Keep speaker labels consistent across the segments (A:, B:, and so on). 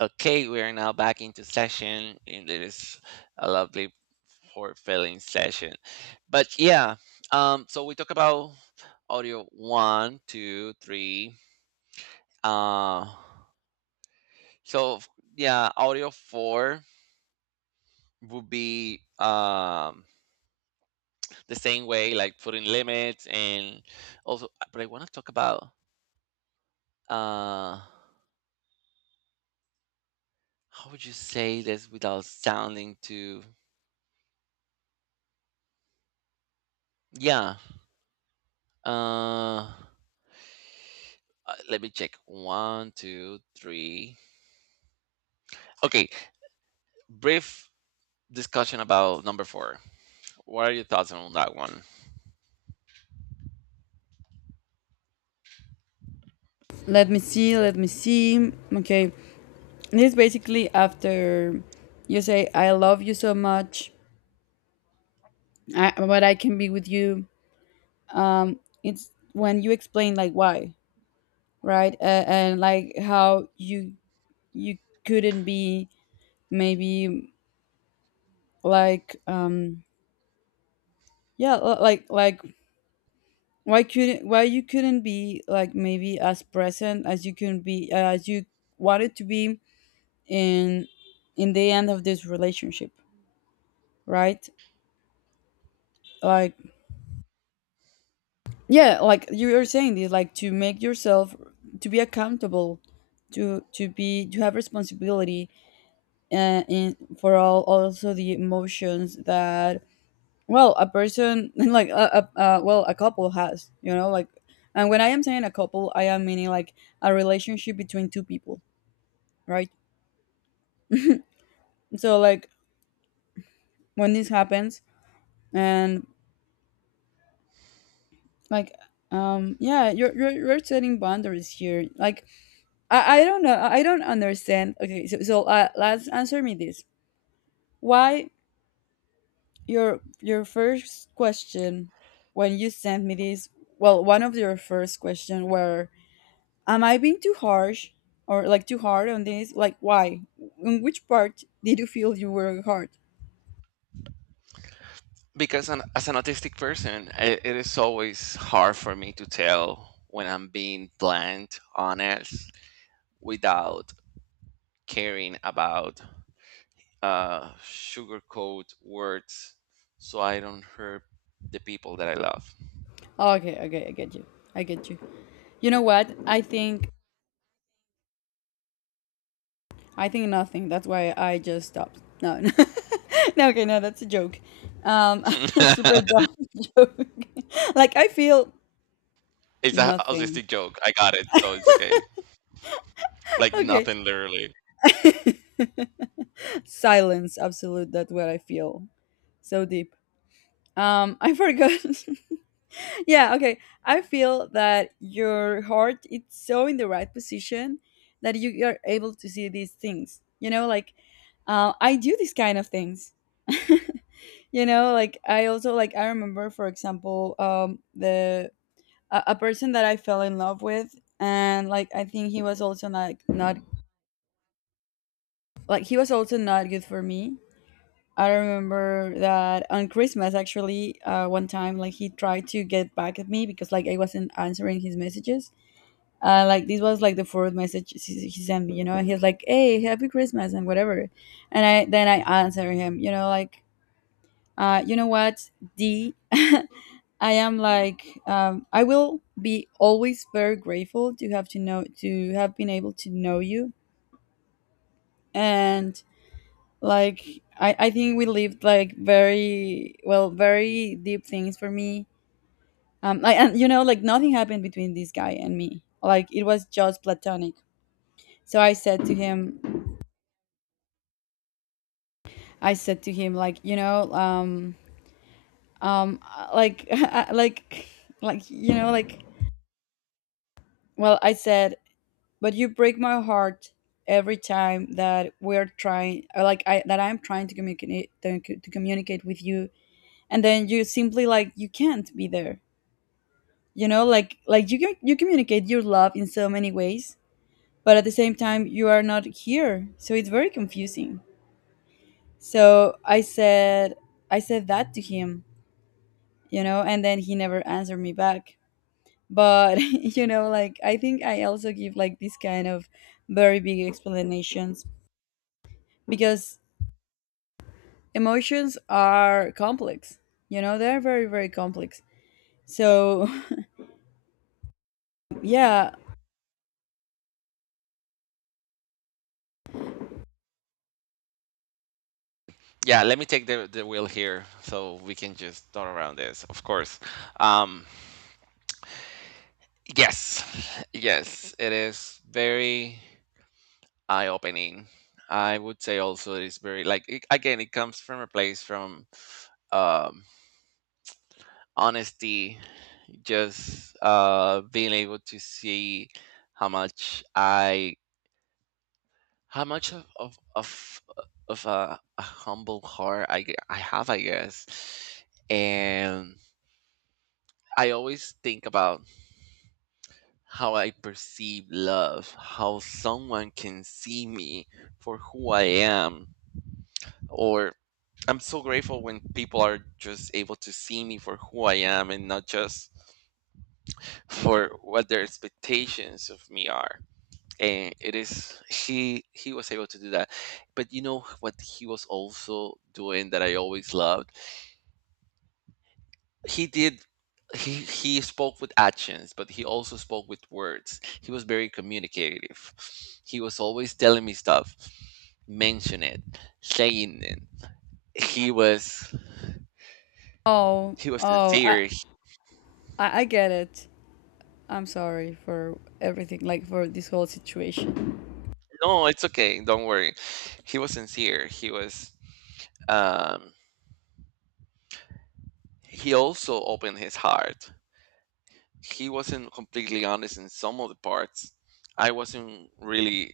A: Okay, we are now back into session, and it is a lovely for filling session. But yeah, so we talk about audio one, two, three. Uh, so f- yeah, audio four would be the same way, like putting limits, and also. But I want to talk about uh, how would you say this without sounding too? Yeah. uh. Let me check. One, two, three. Okay, brief discussion about number four. What are your thoughts on that one?
B: Let me see, let me see. Okay, this is basically after you say, "I love you so much, but I can be with you." It's when you explain like why, right, and like how you couldn't be, maybe, like, yeah, why couldn't, why you couldn't be, like, maybe as present as you can be, as you wanted to be in in the end of this relationship, right, like, yeah, like you were saying this, like to make yourself, to be accountable, to be to have responsibility, in, for all, also the emotions that, well, a person like, a, well, a couple has, you know, like. And when I am saying a couple, I am meaning like a relationship between two people, right? So, like, when this happens, and, like, yeah, you're setting boundaries here, like, I don't know. I don't understand. Okay, so, let's answer me this. Why, your first question when you sent me this? Well, one of your first question were, "Am I being too harsh or like too hard on this? Like, why? In which part did you feel you were hard?"
A: Because as an autistic person, I it is always hard for me to tell when I'm being blunt, honest, without caring about sugarcoat words so I don't hurt the people that I love.
B: Okay, okay, I get you. I get you. You know what? I think nothing. That's why I just stopped. No, no, no, okay, no, that's a joke. Um, a super dumb joke. Like, I feel
A: It's a
B: nothing.
A: autistic joke. I got it, so it's okay. Like
B: Okay,
A: nothing, literally.
B: silence. Absolute. That's what I feel. So deep. I forgot. Yeah. Okay, I feel that your heart is so in the right position that you are able to see these things, you know, like, I do these kind of things. You know, like, I also, like, I remember, for example, the, a person that I fell in love with, and, like, I think he was also not good for me. I remember that on Christmas, actually, one time, like, he tried to get back at me because, like, I wasn't answering his messages. Like, this was like the fourth message he sent me, you know, and he's like, "Hey, happy Christmas," and whatever. And I then I answer him, you know, like, you know what, d I am like, I will be always very grateful to have been able to know you. And, like, I think we lived like very well, very deep things for me. Like, and you know, like, nothing happened between this guy and me, like it was just platonic. So I said to him, like, you know, like, like, you know, like, well, I said, but you break my heart every time that we're trying, or, like, I that I'm trying to communicate, to communicate with you, and then you simply, like, you can't be there. You know, like, you communicate your love in so many ways, but at the same time you are not here, so it's very confusing. So I said, that to him, you know, and then he never answered me back. But you know, like, I think I also give like this kind of very big explanations because emotions are complex, you know, they're very, very complex. So yeah.
A: Yeah, let me take the wheel here so we can just turn around this, of course. Um, yes, yes, it is very eye opening. I would say also it's very, like, again, it comes from a place from um, honesty, just being able to see how much I, how much of a humble heart I have, I guess. And I always think about how I perceive love, how someone can see me for who I am. Or I'm so grateful when people are just able to see me for who I am and not just for what their expectations of me are. And it is he was able to do that. But you know what he was also doing that I always loved? He did he spoke with actions, but he also spoke with words. He was very communicative. He was always telling me stuff, mention it, saying it. he was
B: Oh,
A: he was
B: oh,
A: sincere.
B: I get it. I'm sorry for everything, like, for this whole situation.
A: No, it's okay, don't worry. He was sincere. He was, um he also opened his heart. He wasn't completely honest in some of the parts. I wasn't really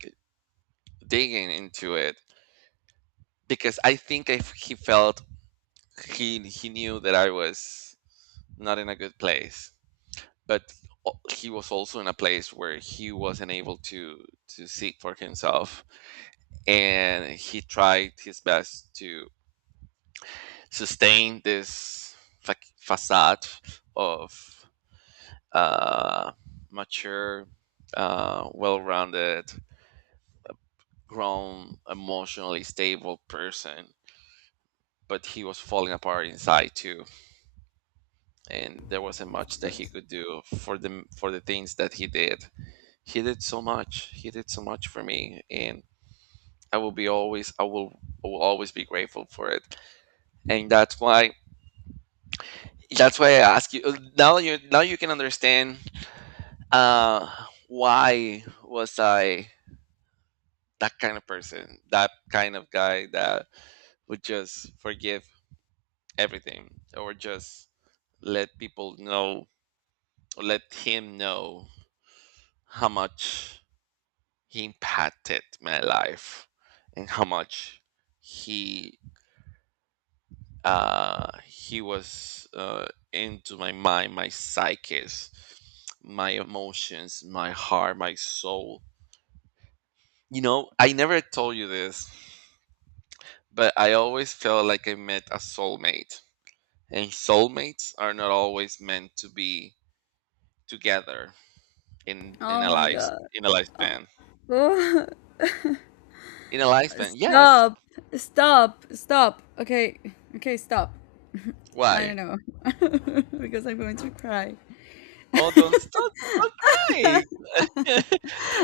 A: digging into it because I think if he felt he knew that I was not in a good place. But he was also in a place where he wasn't able to seek for himself, and he tried his best to sustain this facade of uh, mature, well-rounded, grown, emotionally stable person, but he was falling apart inside too, and there wasn't
B: Of
A: much that he
B: course.
A: could do for the things that he did. He did so much. He did so much for me, and I will always be grateful for it. And that's why I ask you now. You now you can understand uh, why was I that kind of person, that kind of guy that would just forgive everything, or just let people know or let him know how much he impacted my life, and how much he was into my mind, my psyches, my emotions, my heart, my soul. You know, I never told you this, but I always felt like I met a soulmate, and soulmates are not always meant to be together in
B: Oh
A: a
B: my
A: life
B: God.
A: in a lifespan. In a lifespan, yes.
B: Stop. Stop, stop, okay. Okay, stop. I
A: Why?
B: don't know. Because I'm going to cry.
A: Oh, don't stop, don't cry.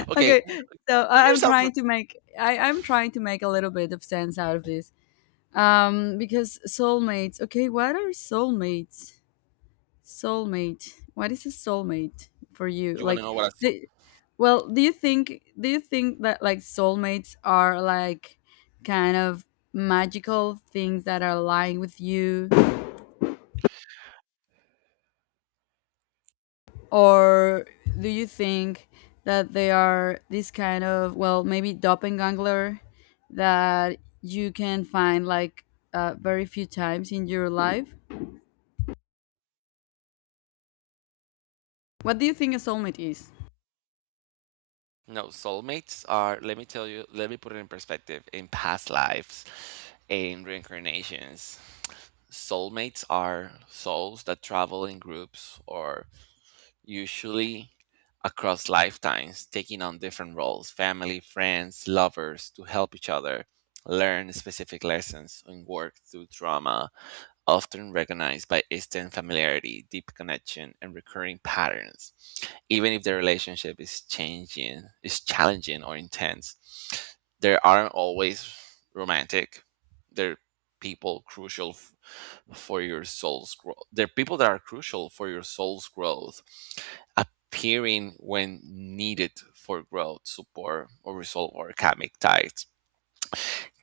A: Okay,
B: Okay, so
A: put
B: I'm
A: yourself in.
B: trying to make, I'm trying to make a little bit of sense out of this. Because soulmates. Okay, what are soulmates? Soulmate. What is a soulmate for you?
A: You want to
B: Like
A: know what a soul?
B: the well, do you think, that, like, soulmates are like kind of magical things that are lying with you, or do you think that they are this kind of, well, maybe doppelganger that you can find, like, very few times in your life? What do you think a soulmate is?
A: No, soulmates are, let me tell you, let me put it in perspective, in past lives, in reincarnations. Soulmates are souls that travel in groups, or usually across lifetimes, taking on different roles, family, friends, lovers, to help each other learn specific lessons and work through trauma, often recognized by instant familiarity, deep connection, and recurring patterns, even if the relationship is changing, is challenging or intense. There aren't always romantic. They're people crucial f- For your soul's growth. They're people that are crucial for your soul's growth, appearing when needed for growth, support, or resolve, or karmic ties.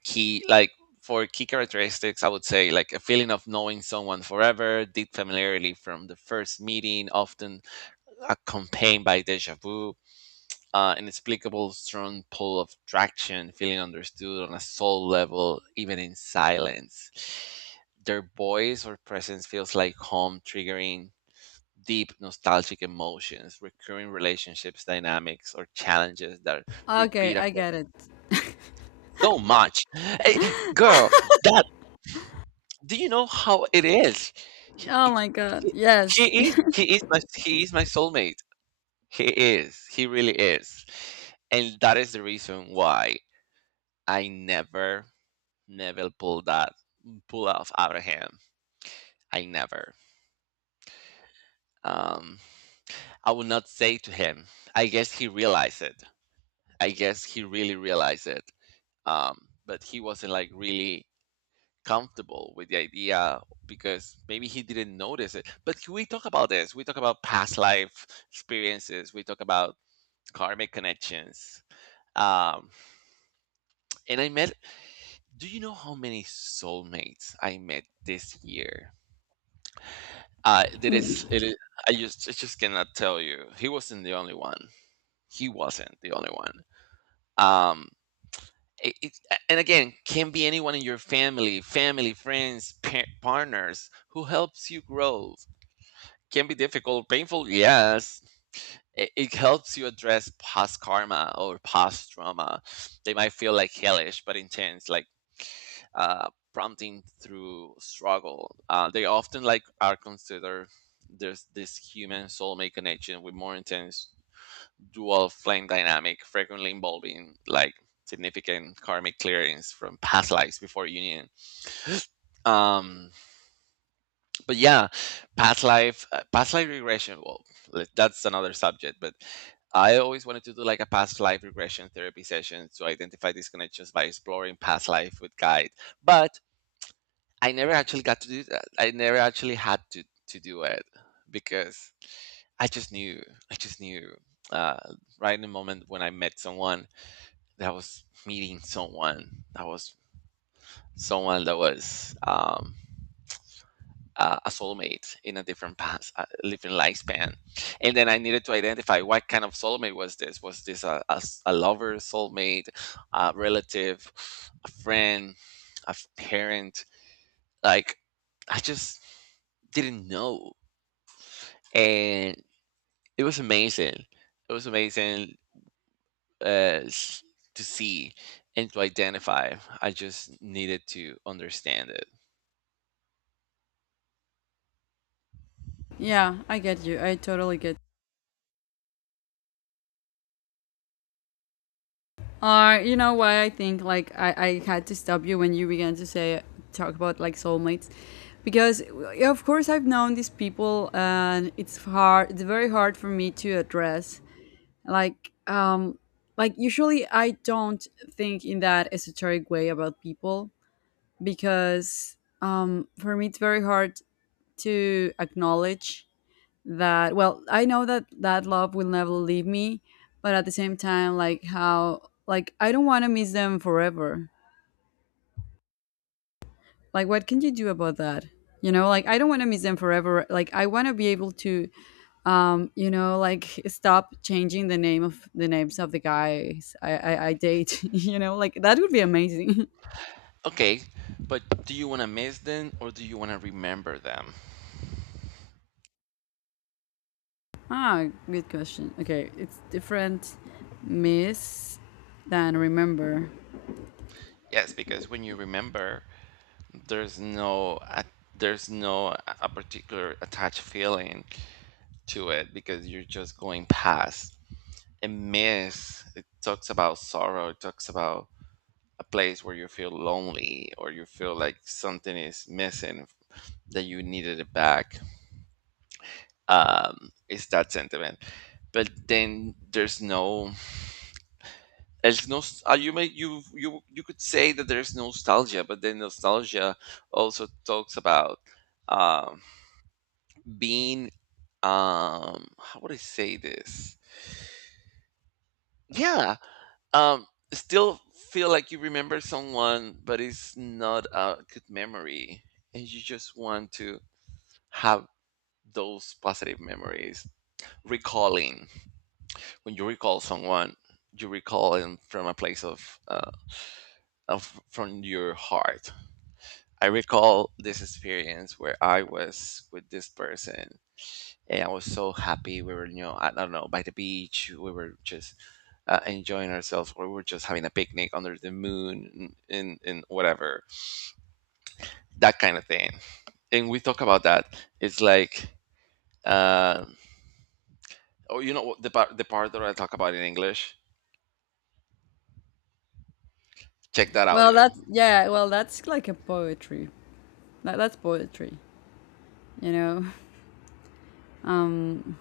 A: He like For key characteristics, I would say like a feeling of knowing someone forever, deep familiarity from the first meeting, often accompanied by deja vu, inexplicable strong pull of traction, feeling understood on a soul level even in silence. Their voice or presence feels like home, triggering deep nostalgic emotions, recurring relationships dynamics or challenges that
B: Okay,
A: repeat
B: I
A: across
B: get it.
A: so much. Hey, girl, that, do you know how it is? He,
B: Oh
A: he,
B: my God,
A: he
B: yes.
A: he is my, he is my soulmate. He is. He really is. And that is the reason why I never, never pull that, pull off out of him. I never. Um I would not say to him. I guess he realized it. I guess he really realized it. But he wasn't like really comfortable with the idea because maybe he didn't notice it. But we talk about this. We talk about past life experiences. We talk about karmic connections. Um, and I met. Do you know how many soulmates I met this year? There is. It is. I just. I just cannot tell you. He wasn't the only one. He wasn't the only one. Um, it, it, and again, can be anyone in your family, family, friends, partners who helps you grow, can be difficult, painful, yes. It helps you address past karma or past trauma. They might feel like hellish but intense, like prompting through struggle. They often like are considered there's this human soulmate connection with more intense dual flame dynamic, frequently involving like significant karmic clearance from past lives before union. Um, but yeah, past life regression, that's another subject, but I always wanted to do like a past life regression therapy session to identify these connections by exploring past life with guide, but I never actually got to do that. I never actually had to do it because I just knew, I just knew, uh, right in the moment when I met someone, that I was meeting someone that was, someone that was a soulmate in a different past, a different lifespan. And then I needed to identify what kind of soulmate was this? Was this a a lover, soulmate, a relative, a friend, a parent? Like, I just didn't know. And it was amazing. It was amazing uh, s- to see and to identify. I just needed to understand it.
B: Yeah, I get you, I totally get. You know why I think, like, I had to stop you when you began to say talk about, like, soulmates, because, of course I've known these people and it's hard. It's very hard for me to address. Like, like, usually I don't think in that esoteric way about people because, for me it's very hard to acknowledge that, well, I know that that love will never leave me, but at the same time, like, how, like, I don't want to miss them forever. Like, what can you do about that? You know, like, I don't want to miss them forever, like, I want to be able to, you know, like, stop changing the names of the guys I date. You know, like, that would be amazing.
A: Okay, but do you want to miss them or do you want to remember them?
B: Ah, good question. Okay, it's different, miss than remember.
A: Yes, because when you remember, there's no a- there's no a particular attached feeling to it because you're just going past. And miss, it talks about sorrow. It talks about a place where you feel lonely or you feel like something is missing that you needed it back. It's that sentiment. But then there's no, there's no, you may you could say that there's nostalgia, but then nostalgia also talks about um, being, how would I say this? Yeah, um, still feel like you remember someone, but it's not a good memory, and you just want to have those positive memories. Recalling, when you recall someone, you recall them from a place of from your heart. I recall this experience where I was with this person and I was so happy. We were, you know, I don't know, by the beach. We were just enjoying ourselves. Or we were just having a picnic under the moon and whatever, that kind of thing. And we talk about that. It's like, uh, oh, you know, what the part that I talk about in English? Check that
B: Well,
A: audio.
B: that's, yeah, well, that's like a poetry. Like, that's poetry, you know. Um,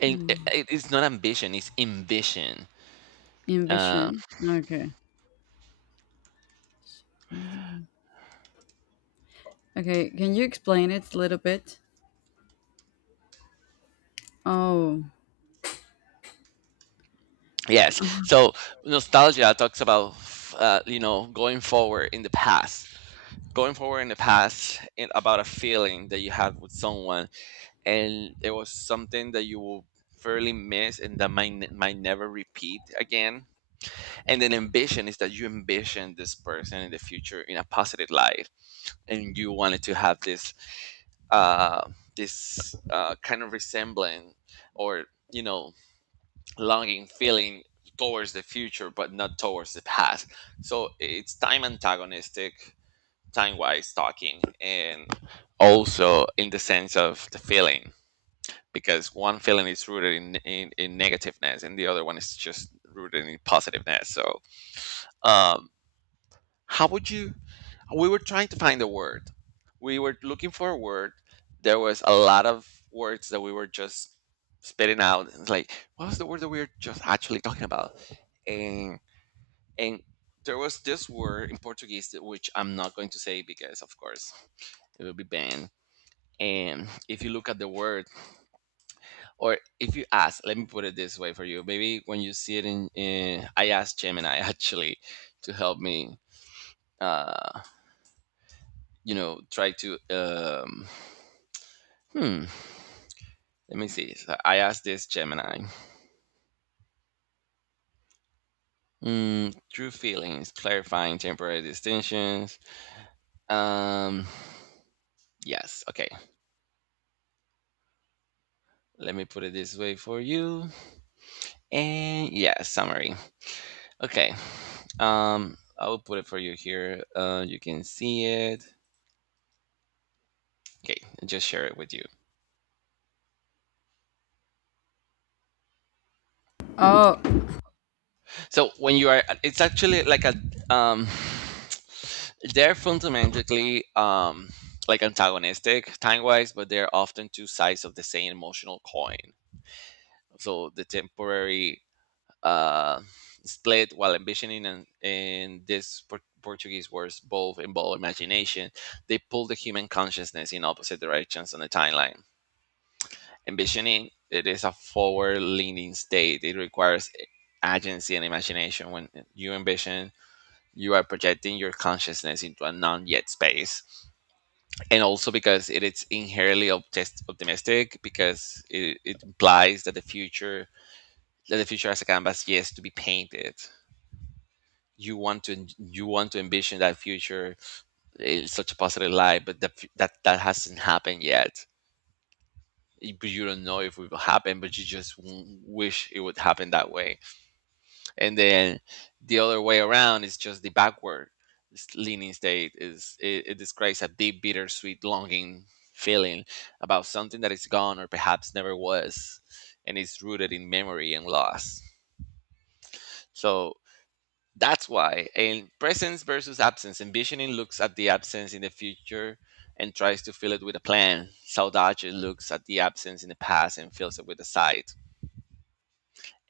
A: And it,
B: hmm,
A: it's not ambition, it's ambition. Uh,
B: ambition. Okay. Okay. Can you explain it a little bit? Oh.
A: Yes. So nostalgia talks about, you know, going forward in the past, going forward in the past, and about a feeling that you had with someone, and it was something that you will fairly miss and that might never repeat again. And then ambition is that you envision this person in the future in a positive light, and you wanted to have this uh, kind of resembling, or you know, longing feeling towards the future but not towards the past. So it's time antagonistic, time wise talking, and also in the sense of the feeling, because one feeling is rooted in negativeness and the other one is just rooted in positiveness. So um how would you? We were trying to find a word. We were looking for a word. There was a lot of words that we were just spitting out. It's like, what was the word that we were just actually talking about? And and there was this word in Portuguese that- which I'm not going to say because, of course, it will be banned. And if you look at the word, or if you ask, let me put it this way for you. Maybe when you see it in, I asked Gemini actually to help me. Uh, you know, try to hmm. Let me see. So I asked this Gemini. Mm, true feelings, clarifying temporary distinctions. Um, yes. Okay. Let me put it this way for you. And yeah, summary. Okay. I will put it for you here. You can see it. Okay, just share it with you.
B: Oh.
A: So when you are, it's actually like um, they're fundamentally like antagonistic time wise, but they're often two sides of the same emotional coin. So the temporary uh, split, while ambitioning and in this Portuguese words both involve imagination, they pull the human consciousness in opposite directions on the timeline. Ambitioning it is a forward leaning state. It requires agency and imagination. When you ambition you are projecting your consciousness into a non yet space. And also because it is inherently optimistic, because it implies that the future, that the future as a canvas yes to be painted. You want to envision that future in such a positive light, but that hasn't happened yet. But you don't know if it will happen, but you just wish it would happen that way. And then the other way around is just the backward leaning state. It describes a deep bittersweet longing feeling about something that is gone or perhaps never was, and is rooted in memory and loss. So that's why in presence versus absence envisioning looks at the absence in the future and tries to fill it with a plan. Saudade looks at the absence in the past and fills it with a sight.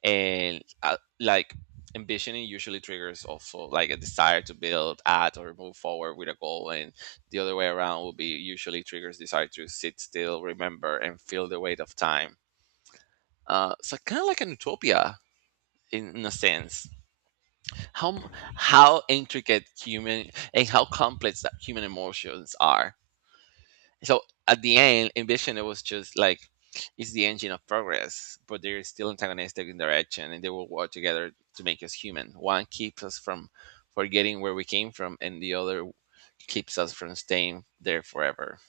A: And like ambitioning usually triggers also like a desire to build, add, or move forward with a goal, and the other way around will be usually triggers desire to sit still, remember and feel the weight of time. So kind of like an utopia, in a sense. how m- how intricate human and how complex that human emotions are. So at the end ambition it was just like it's the engine of progress, but they're still antagonistic in direction, and they will work together to make us human. One keeps us from forgetting where we came from, and the other keeps us from staying there forever.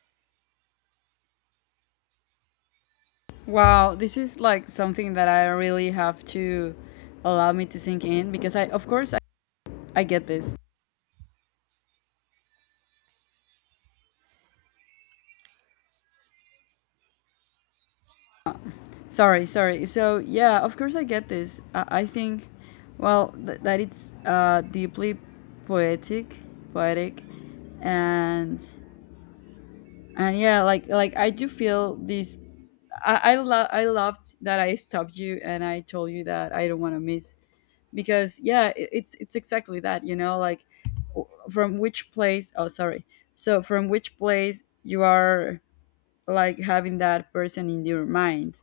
B: Wow. This is like something that I really have to allow me to sink in because, of course, I get this. Sorry. Sorry. So, yeah, of course I get this. I think, well, that it's, deeply poetic, poetic, and and yeah, like I do feel this. I loved that I stopped you, and I told you that I don't want to miss, because, yeah, it's exactly that, you know, like, from which place, oh, sorry, so from which place you are, like, having that person in your mind,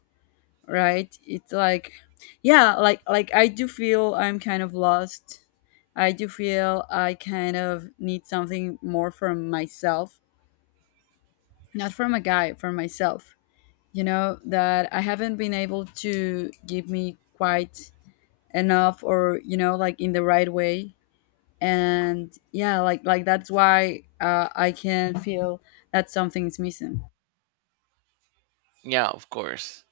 B: right? It's like, yeah, like, I do feel I'm kind of lost. I do feel I kind of need something more from myself, not from a guy, from myself. You know, that I haven't been able to give me quite enough, or, you know, like, in the right way. And, yeah, like, that's why, I can feel that something's missing.
A: Yeah, of course.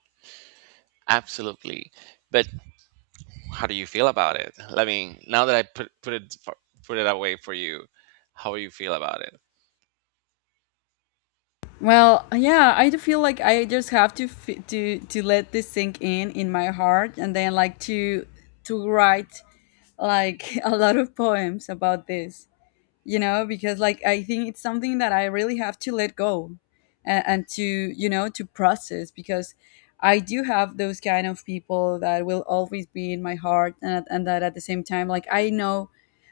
A: Absolutely. But how do you feel about it? I mean, now that I put it away for you, how you feel about it?
B: Well, yeah, I do feel like I just have to, let this sink in my heart, and then, like, to write, like, a lot of poems about this. You know, because, like, I think it's something that I really have to let go, and to, you know, to process, because I do have those kind of people that will always be in my heart, and that at the same time, like, I know,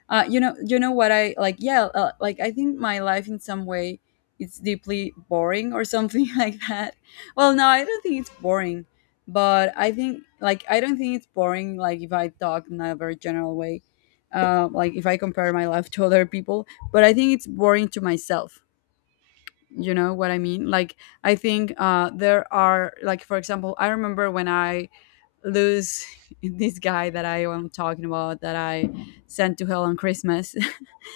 B: you know, you know what I like yeah, like, I think my life in some way, it's deeply boring or something, like that. Well, no, I don't think it's boring. But I think, like, I don't think it's boring, like, if I talk in a very general way, like, if I compare my life to other people. But I think it's boring to myself. You know what I mean? Like, I think, there are, like, for example, I remember when I lose this guy that I am talking about that I sent to hell on Christmas.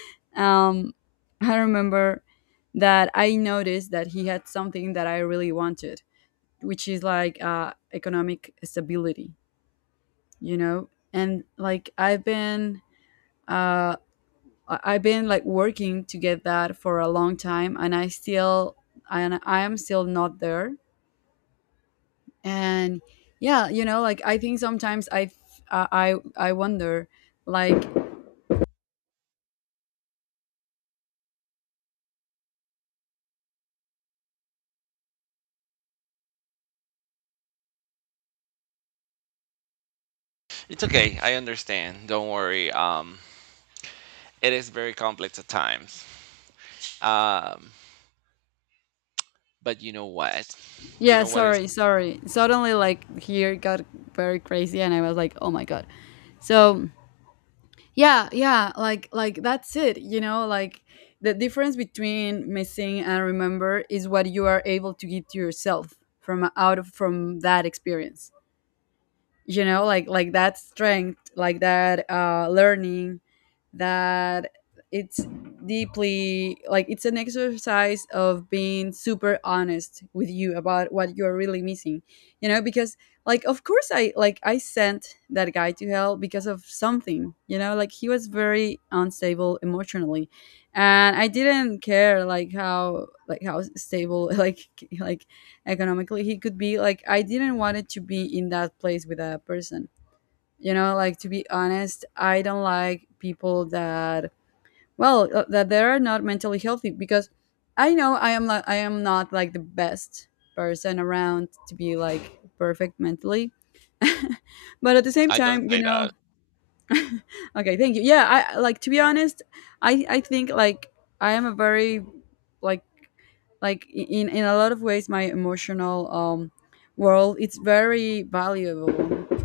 B: um, I remember that I noticed that he had something that I really wanted, which is like, economic stability, you know? And, like, I've been. Uh, I've been, like, working to get that for a long time, and I am still not there. And, yeah, you know, like, I think sometimes I th- I I wonder, like,
A: It's okay, I understand, don't worry. It is very complex at times. Um, but you know what? You
B: yeah,
A: know what is.
B: sorry, sorry. Suddenly, like, here got very crazy, and I was like, "Oh my God." So, yeah, yeah, like that's it. You know, like, the difference between missing and remember is what you are able to give to yourself, from out of from that experience, you know, like, that strength, like that, learning, that it's deeply, like, it's an exercise of being super honest with you about what you're really missing. You know, because, like, of course, I sent that guy to hell because of something, you know, like he was very unstable emotionally, and I didn't care, like, how, like, how stable like economically he could be. Like, I didn't want it to be in that place with that person, you know, like, to be honest, I don't like people that, well, that they are not mentally healthy, because I know I am, like, I am not like the best person around to be like perfect mentally. But at the same
A: I don't
B: time, you
A: say that.
B: know. Okay, thank you. Yeah, I like to be honest. I think, like, I am a very, like, in a lot of ways my emotional, world, it's very valuable.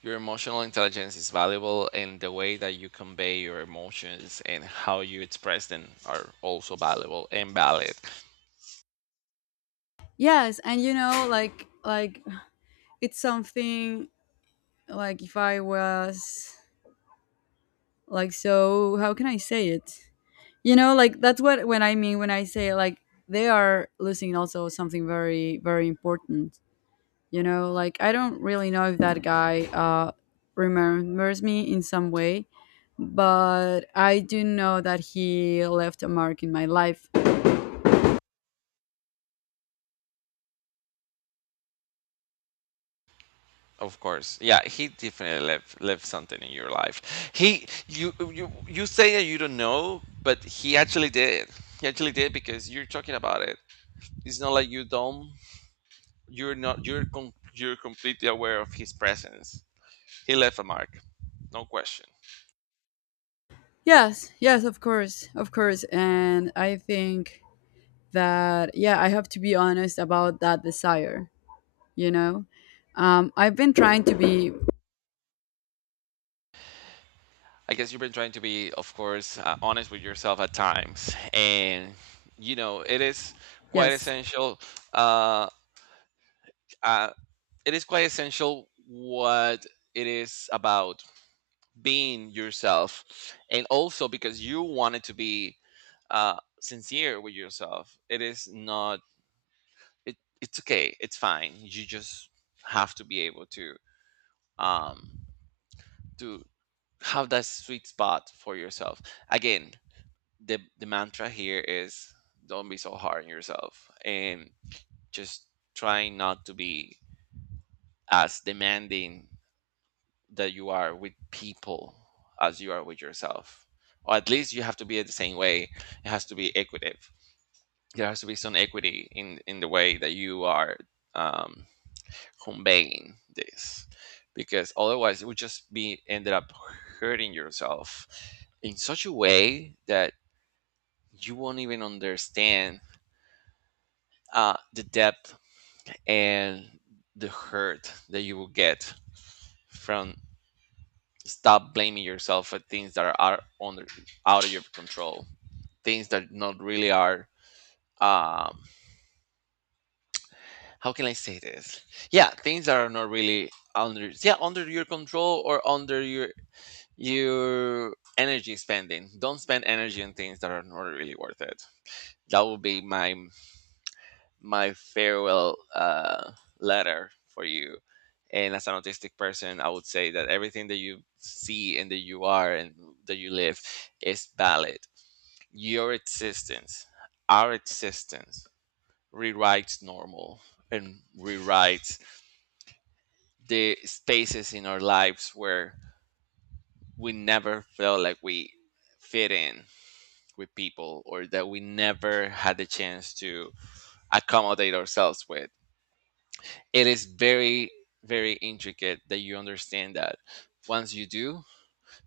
A: Your emotional intelligence is valuable, and the way that you convey your emotions and how you express them are also valuable and valid.
B: Yes. And, you know, like it's something, like, if I was, like, so how can I say it? You know, like, that's what when I say, like, they are losing also something very, very important. You know, like, I don't really know if that guy, remembers me in some way, but I do know that he left a mark in my life.
A: Of course, yeah, he definitely left something in your life. He, you say that you don't know, but he actually did. He actually did because you're talking about it. It's not like you don't. You're not. You're you're completely aware of his presence. He left a mark, no question.
B: Yes, yes, of course, of course. And I think that, yeah, I have to be honest about that desire, you know? I've been trying to be,
A: I guess you've been trying to be, of course, honest with yourself at times, and you know it is quite
B: yes.
A: essential. Uh, uh, it is quite essential what it is about being yourself, and also because you wanted to be sincere with yourself. It is not. It, it's okay. It's fine. You just have to be able to um, to have that sweet spot for yourself. Again, the mantra here is don't be so hard on yourself, and just trying not to be as demanding that you are with people as you are with yourself, or at least you have to be the same way. It has to be equitative. There has to be some equity in the way that you are um, conveying this, because otherwise it would just be ended up hurting yourself in such a way that you won't even understand the depth and the hurt that you will get from stop blaming yourself for things that are out, under, out of your control. Things that not really are um how can I say this yeah, things that are not really under, yeah, under your control or under your energy spending. Don't spend energy on things that are not really worth it. That would be my my farewell letter for you. And as an autistic person, I would say that everything that you see and that you are and that you live is valid. Your existence, our existence, rewrites normal and rewrites the spaces in our lives where we never felt like we fit in with people, or that we never had the chance to accommodate ourselves with. It is very very intricate that you understand that. Once you do,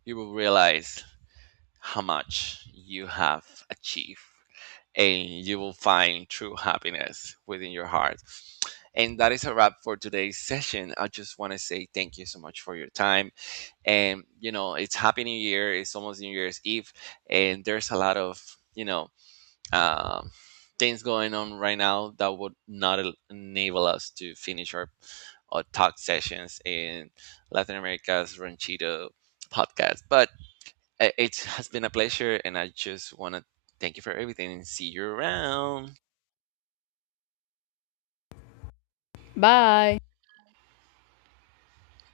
A: you will realize how much you have achieved, and you will find true happiness within your heart. And that is a wrap for today's session. I just want to say thank you so much for your time. And you know, it's happy new year, it's almost new year's eve, and there's a lot of, you know, um, things going on right now that would not enable us to finish our talk sessions in Latin America's Ranchito podcast. But it has been a pleasure, and I just want to thank you for everything and see you around.
B: Bye.